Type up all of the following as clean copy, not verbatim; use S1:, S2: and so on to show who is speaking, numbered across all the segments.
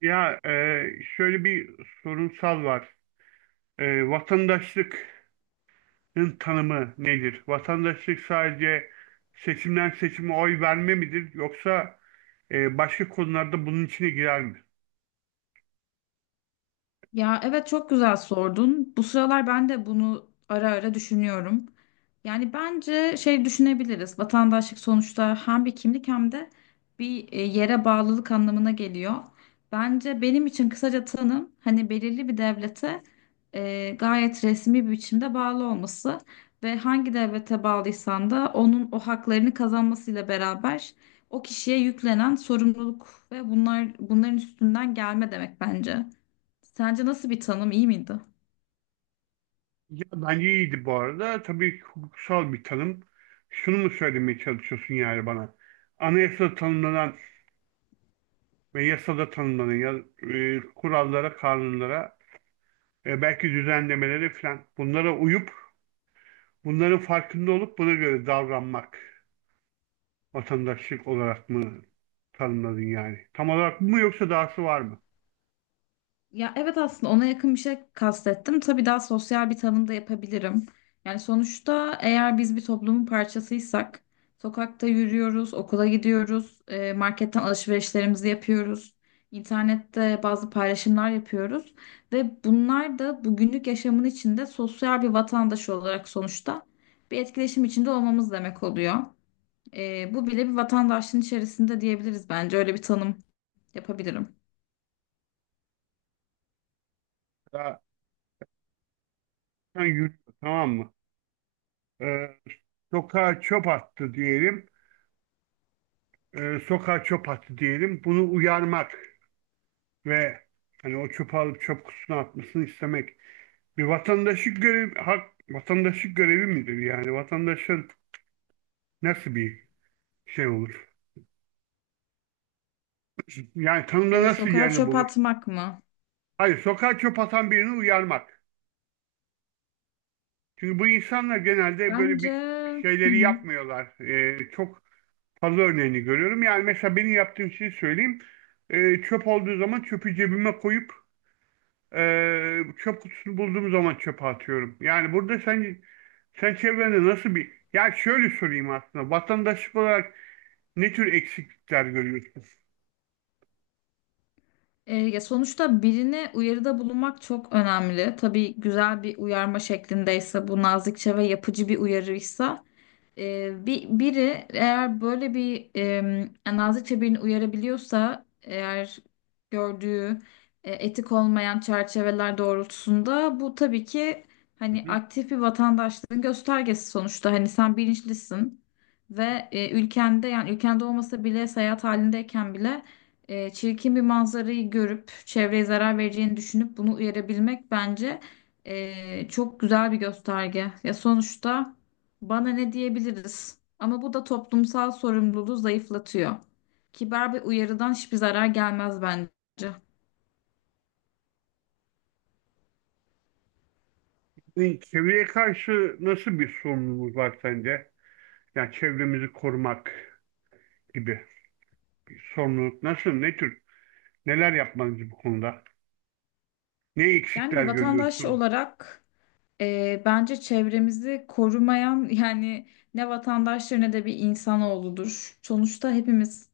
S1: Ya e, şöyle bir sorunsal var. Vatandaşlıkın tanımı nedir? Vatandaşlık sadece seçimden seçime oy verme midir? Yoksa başka konularda bunun içine girer mi?
S2: Ya evet çok güzel sordun. Bu sıralar ben de bunu ara ara düşünüyorum. Yani bence şey düşünebiliriz. Vatandaşlık sonuçta hem bir kimlik hem de bir yere bağlılık anlamına geliyor. Bence benim için kısaca tanım hani belirli bir devlete gayet resmi bir biçimde bağlı olması ve hangi devlete bağlıysan da onun o haklarını kazanmasıyla beraber o kişiye yüklenen sorumluluk ve bunların üstünden gelme demek bence. Sence nasıl bir tanım, iyi miydi?
S1: Ya bence iyiydi bu arada. Tabii ki hukuksal bir tanım. Şunu mu söylemeye çalışıyorsun yani bana? Anayasada tanımlanan ve yasada tanımlanan ya, kurallara, kanunlara, belki düzenlemelere falan bunlara uyup bunların farkında olup buna göre davranmak vatandaşlık olarak mı tanımladın yani? Tam olarak bu mu yoksa dahası var mı?
S2: Ya evet aslında ona yakın bir şey kastettim. Tabii daha sosyal bir tanım da yapabilirim. Yani sonuçta eğer biz bir toplumun parçasıysak sokakta yürüyoruz, okula gidiyoruz, marketten alışverişlerimizi yapıyoruz, internette bazı paylaşımlar yapıyoruz ve bunlar da bugünlük yaşamın içinde sosyal bir vatandaş olarak sonuçta bir etkileşim içinde olmamız demek oluyor. Bu bile bir vatandaşlığın içerisinde diyebiliriz bence. Öyle bir tanım yapabilirim.
S1: Daha sen yürü, tamam mı? E, Sokağa çöp attı diyelim. Sokağa çöp attı diyelim. Bunu uyarmak ve hani o çöpü alıp çöp kutusuna atmasını istemek bir vatandaşlık görevi midir? Yani vatandaşın nasıl bir şey olur? Yani tanımda nasıl
S2: Sokağa
S1: yerini
S2: çöp
S1: bulur?
S2: atmak mı?
S1: Hayır, sokağa çöp atan birini uyarmak. Çünkü bu insanlar genelde böyle
S2: Bence
S1: bir
S2: hı
S1: şeyleri
S2: hı.
S1: yapmıyorlar. Çok fazla örneğini görüyorum. Yani mesela benim yaptığım şeyi söyleyeyim. Çöp olduğu zaman çöpü cebime koyup çöp kutusunu bulduğum zaman çöpe atıyorum. Yani burada sen çevrende nasıl bir... Ya şöyle sorayım aslında. Vatandaşlık olarak ne tür eksiklikler görüyorsunuz?
S2: Ya sonuçta birine uyarıda bulunmak çok önemli. Tabii güzel bir uyarma şeklindeyse, bu nazikçe ve yapıcı bir uyarıysa biri eğer böyle bir nazikçe birini uyarabiliyorsa eğer gördüğü etik olmayan çerçeveler doğrultusunda, bu tabii ki
S1: Hı
S2: hani
S1: hı.
S2: aktif bir vatandaşlığın göstergesi. Sonuçta hani sen bilinçlisin ve ülkende, yani ülkende olmasa bile seyahat halindeyken bile çirkin bir manzarayı görüp çevreye zarar vereceğini düşünüp bunu uyarabilmek bence çok güzel bir gösterge. Ya sonuçta bana ne diyebiliriz? Ama bu da toplumsal sorumluluğu zayıflatıyor. Kibar bir uyarıdan hiçbir zarar gelmez bence.
S1: Yani çevreye karşı nasıl bir sorumluluğumuz var sence? Yani çevremizi korumak gibi bir sorumluluk nasıl, ne tür, neler yapmalıyız bu konuda? Ne
S2: Yani bir
S1: eksikler
S2: vatandaş
S1: görüyorsun?
S2: olarak bence çevremizi korumayan yani ne vatandaştır ne de bir insanoğludur. Sonuçta hepimiz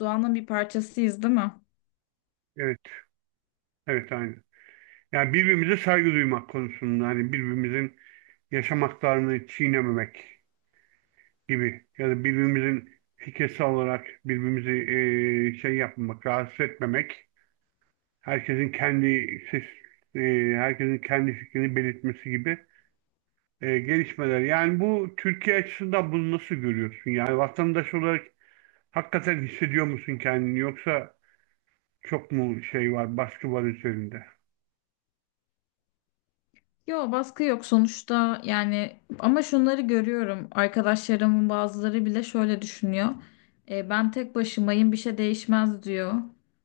S2: doğanın bir parçasıyız, değil mi?
S1: Evet, evet aynı. Yani birbirimize saygı duymak konusunda, hani birbirimizin yaşam haklarını çiğnememek gibi ya da birbirimizin fikirsel olarak birbirimizi şey yapmamak, rahatsız etmemek, herkesin kendi ses, herkesin kendi fikrini belirtmesi gibi gelişmeler. Yani bu Türkiye açısından bunu nasıl görüyorsun? Yani vatandaş olarak hakikaten hissediyor musun kendini yoksa çok mu şey var, baskı var üzerinde?
S2: Yo, baskı yok sonuçta, yani. Ama şunları görüyorum, arkadaşlarımın bazıları bile şöyle düşünüyor: ben tek başımayım bir şey değişmez diyor.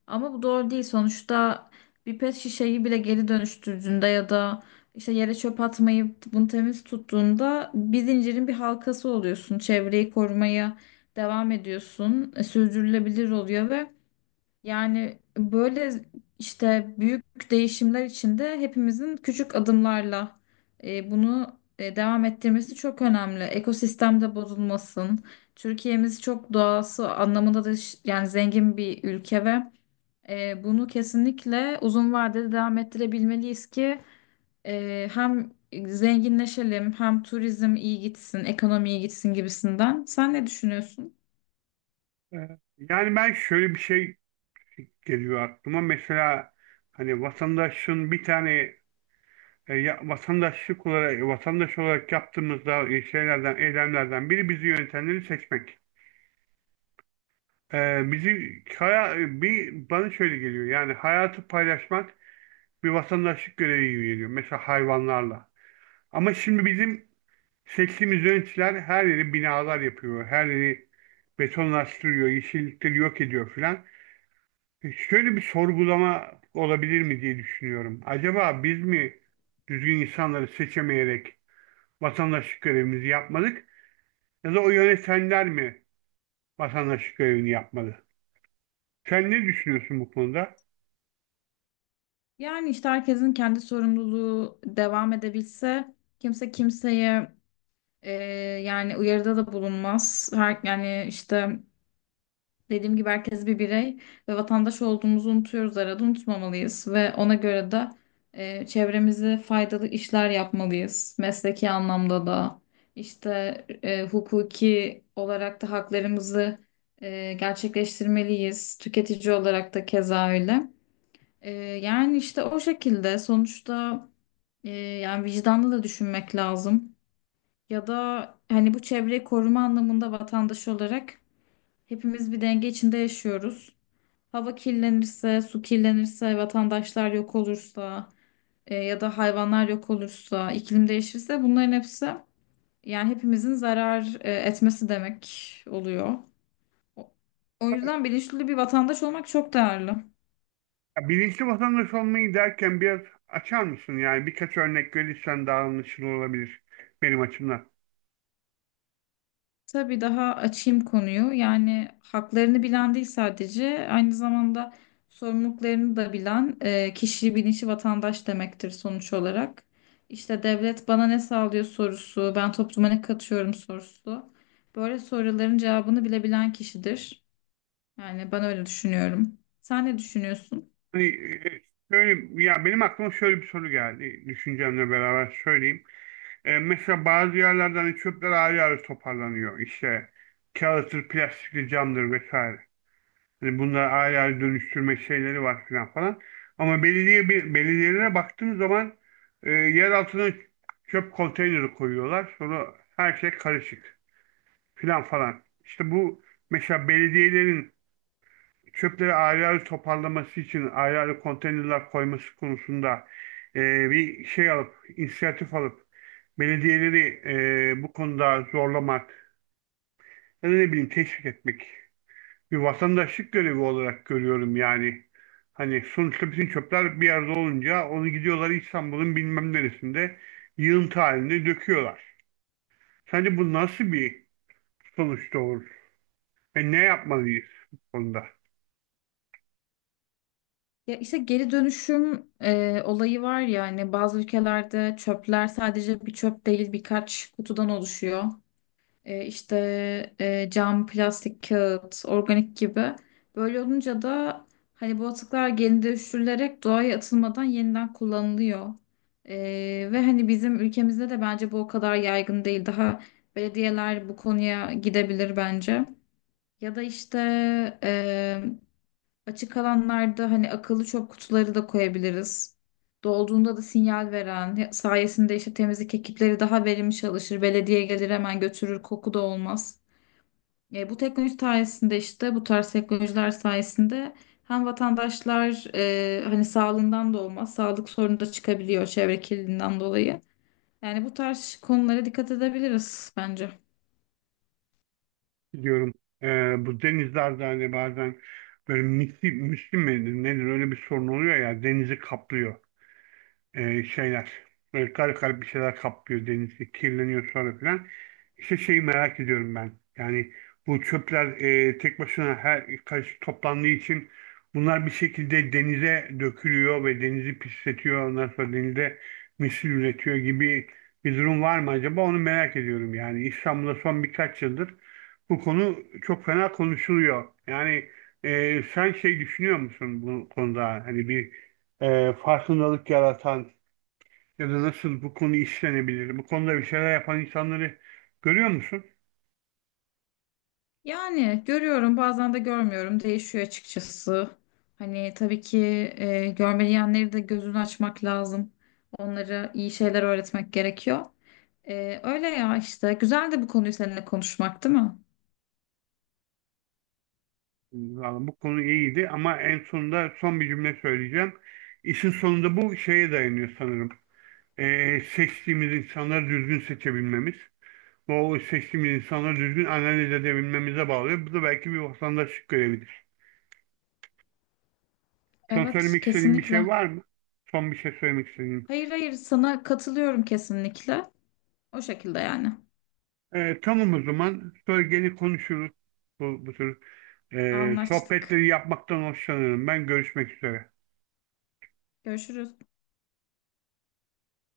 S2: Ama bu doğru değil. Sonuçta bir pet şişeyi bile geri dönüştürdüğünde ya da işte yere çöp atmayıp bunu temiz tuttuğunda bir zincirin bir halkası oluyorsun, çevreyi korumaya devam ediyorsun. Sürdürülebilir oluyor ve yani böyle işte büyük değişimler içinde hepimizin küçük adımlarla bunu devam ettirmesi çok önemli. Ekosistemde bozulmasın. Türkiye'miz çok doğası anlamında da yani zengin bir ülke ve bunu kesinlikle uzun vadede devam ettirebilmeliyiz ki hem zenginleşelim, hem turizm iyi gitsin, ekonomi iyi gitsin gibisinden. Sen ne düşünüyorsun?
S1: E, Yani ben şöyle bir şey geliyor aklıma. Mesela hani vatandaşın bir tane vatandaşlık olarak vatandaş olarak yaptığımızda şeylerden, eylemlerden biri bizi yönetenleri seçmek. E, bizi haya- Bir bana şöyle geliyor. Yani hayatı paylaşmak bir vatandaşlık görevi veriyor. Mesela hayvanlarla. Ama şimdi bizim seçtiğimiz yöneticiler her yeri binalar yapıyor. Her yeri betonlaştırıyor, yeşillikleri yok ediyor filan. Şöyle bir sorgulama olabilir mi diye düşünüyorum. Acaba biz mi düzgün insanları seçemeyerek vatandaşlık görevimizi yapmadık ya da o yönetenler mi vatandaşlık görevini yapmadı? Sen ne düşünüyorsun bu konuda?
S2: Yani işte herkesin kendi sorumluluğu devam edebilse kimse kimseye e, yani uyarıda da bulunmaz. Yani işte dediğim gibi herkes bir birey ve vatandaş olduğumuzu unutuyoruz arada, unutmamalıyız ve ona göre de çevremize faydalı işler yapmalıyız. Mesleki anlamda da işte hukuki olarak da haklarımızı gerçekleştirmeliyiz. Tüketici olarak da keza öyle. Ee, Yani işte o şekilde sonuçta yani vicdanlı da düşünmek lazım. Ya da hani bu çevreyi koruma anlamında vatandaş olarak hepimiz bir denge içinde yaşıyoruz. Hava kirlenirse, su kirlenirse, vatandaşlar yok olursa ya da hayvanlar yok olursa, iklim değişirse bunların hepsi yani hepimizin zarar etmesi demek oluyor. O o yüzden bilinçli bir vatandaş olmak çok değerli.
S1: Ya bilinçli vatandaş olmayı derken biraz açar mısın? Yani birkaç örnek verirsen daha anlaşılır olabilir benim açımdan.
S2: Tabii daha açayım konuyu. Yani haklarını bilen değil sadece, aynı zamanda sorumluluklarını da bilen kişi bilinçli vatandaş demektir sonuç olarak. İşte devlet bana ne sağlıyor sorusu, ben topluma ne katıyorum sorusu. Böyle soruların cevabını bilebilen kişidir. Yani ben öyle düşünüyorum. Sen ne düşünüyorsun?
S1: Hani e, Ya benim aklıma şöyle bir soru geldi, düşüncemle beraber söyleyeyim. Mesela bazı yerlerden hani çöpler ayrı ayrı toparlanıyor. İşte kağıttır, plastikli camdır vesaire. Hani bunları ayrı ayrı dönüştürme şeyleri var filan falan. Ama belediyelere baktığım zaman yer altına çöp konteyneri koyuyorlar. Sonra her şey karışık filan falan. İşte bu mesela belediyelerin çöpleri ayrı ayrı toparlaması için ayrı ayrı konteynerler koyması konusunda bir şey alıp, inisiyatif alıp belediyeleri bu konuda zorlamak ya da ne bileyim teşvik etmek bir vatandaşlık görevi olarak görüyorum yani. Hani sonuçta bütün çöpler bir yerde olunca onu gidiyorlar, İstanbul'un bilmem neresinde yığıntı halinde döküyorlar. Sence bu nasıl bir sonuç doğurur? Ve ne yapmalıyız bu konuda?
S2: Ya işte geri dönüşüm olayı var. Yani bazı ülkelerde çöpler sadece bir çöp değil, birkaç kutudan oluşuyor. İşte cam, plastik, kağıt, organik gibi. Böyle olunca da hani bu atıklar geri dönüştürülerek doğaya atılmadan yeniden kullanılıyor. E, Ve hani bizim ülkemizde de bence bu o kadar yaygın değil. Daha belediyeler bu konuya gidebilir bence. Ya da işte e, açık alanlarda hani akıllı çöp kutuları da koyabiliriz. Dolduğunda da sinyal veren sayesinde işte temizlik ekipleri daha verimli çalışır. Belediye gelir hemen götürür, koku da olmaz. Bu teknoloji sayesinde, işte bu tarz teknolojiler sayesinde hem vatandaşlar hani sağlığından da olmaz, sağlık sorunu da çıkabiliyor çevre kirliliğinden dolayı. Yani bu tarz konulara dikkat edebiliriz bence.
S1: Diyorum. Bu denizlerde hani bazen böyle misli, misli midir nedir öyle bir sorun oluyor ya, denizi kaplıyor şeyler. Böyle kar kar bir şeyler kaplıyor, denizi kirleniyor sonra falan. İşte şeyi merak ediyorum ben. Yani bu çöpler tek başına her karışık toplandığı için bunlar bir şekilde denize dökülüyor ve denizi pisletiyor. Ondan sonra denize misil üretiyor gibi bir durum var mı acaba, onu merak ediyorum yani. İstanbul'da son birkaç yıldır bu konu çok fena konuşuluyor. Yani sen şey düşünüyor musun bu konuda? Hani bir farkındalık yaratan ya da nasıl bu konu işlenebilir? Bu konuda bir şeyler yapan insanları görüyor musun?
S2: Yani görüyorum, bazen de görmüyorum, değişiyor açıkçası. Hani tabii ki görmeyenleri de gözünü açmak lazım. Onlara iyi şeyler öğretmek gerekiyor. Öyle ya, işte güzel de bu konuyu seninle konuşmak, değil mi?
S1: Vallahi bu konu iyiydi ama en sonunda son bir cümle söyleyeceğim. İşin sonunda bu şeye dayanıyor sanırım. Seçtiğimiz insanları düzgün seçebilmemiz. Bu seçtiğimiz insanları düzgün analiz edebilmemize bağlıyor. Bu da belki bir vatandaşlık görevidir. Son
S2: Evet,
S1: söylemek istediğin bir şey
S2: kesinlikle.
S1: var mı? Son bir şey söylemek istediğin.
S2: Hayır hayır, sana katılıyorum kesinlikle. O şekilde yani.
S1: Tamam o zaman. Sonra gene konuşuruz. Bu tür
S2: Anlaştık.
S1: sohbetleri yapmaktan hoşlanırım. Ben görüşmek üzere.
S2: Görüşürüz.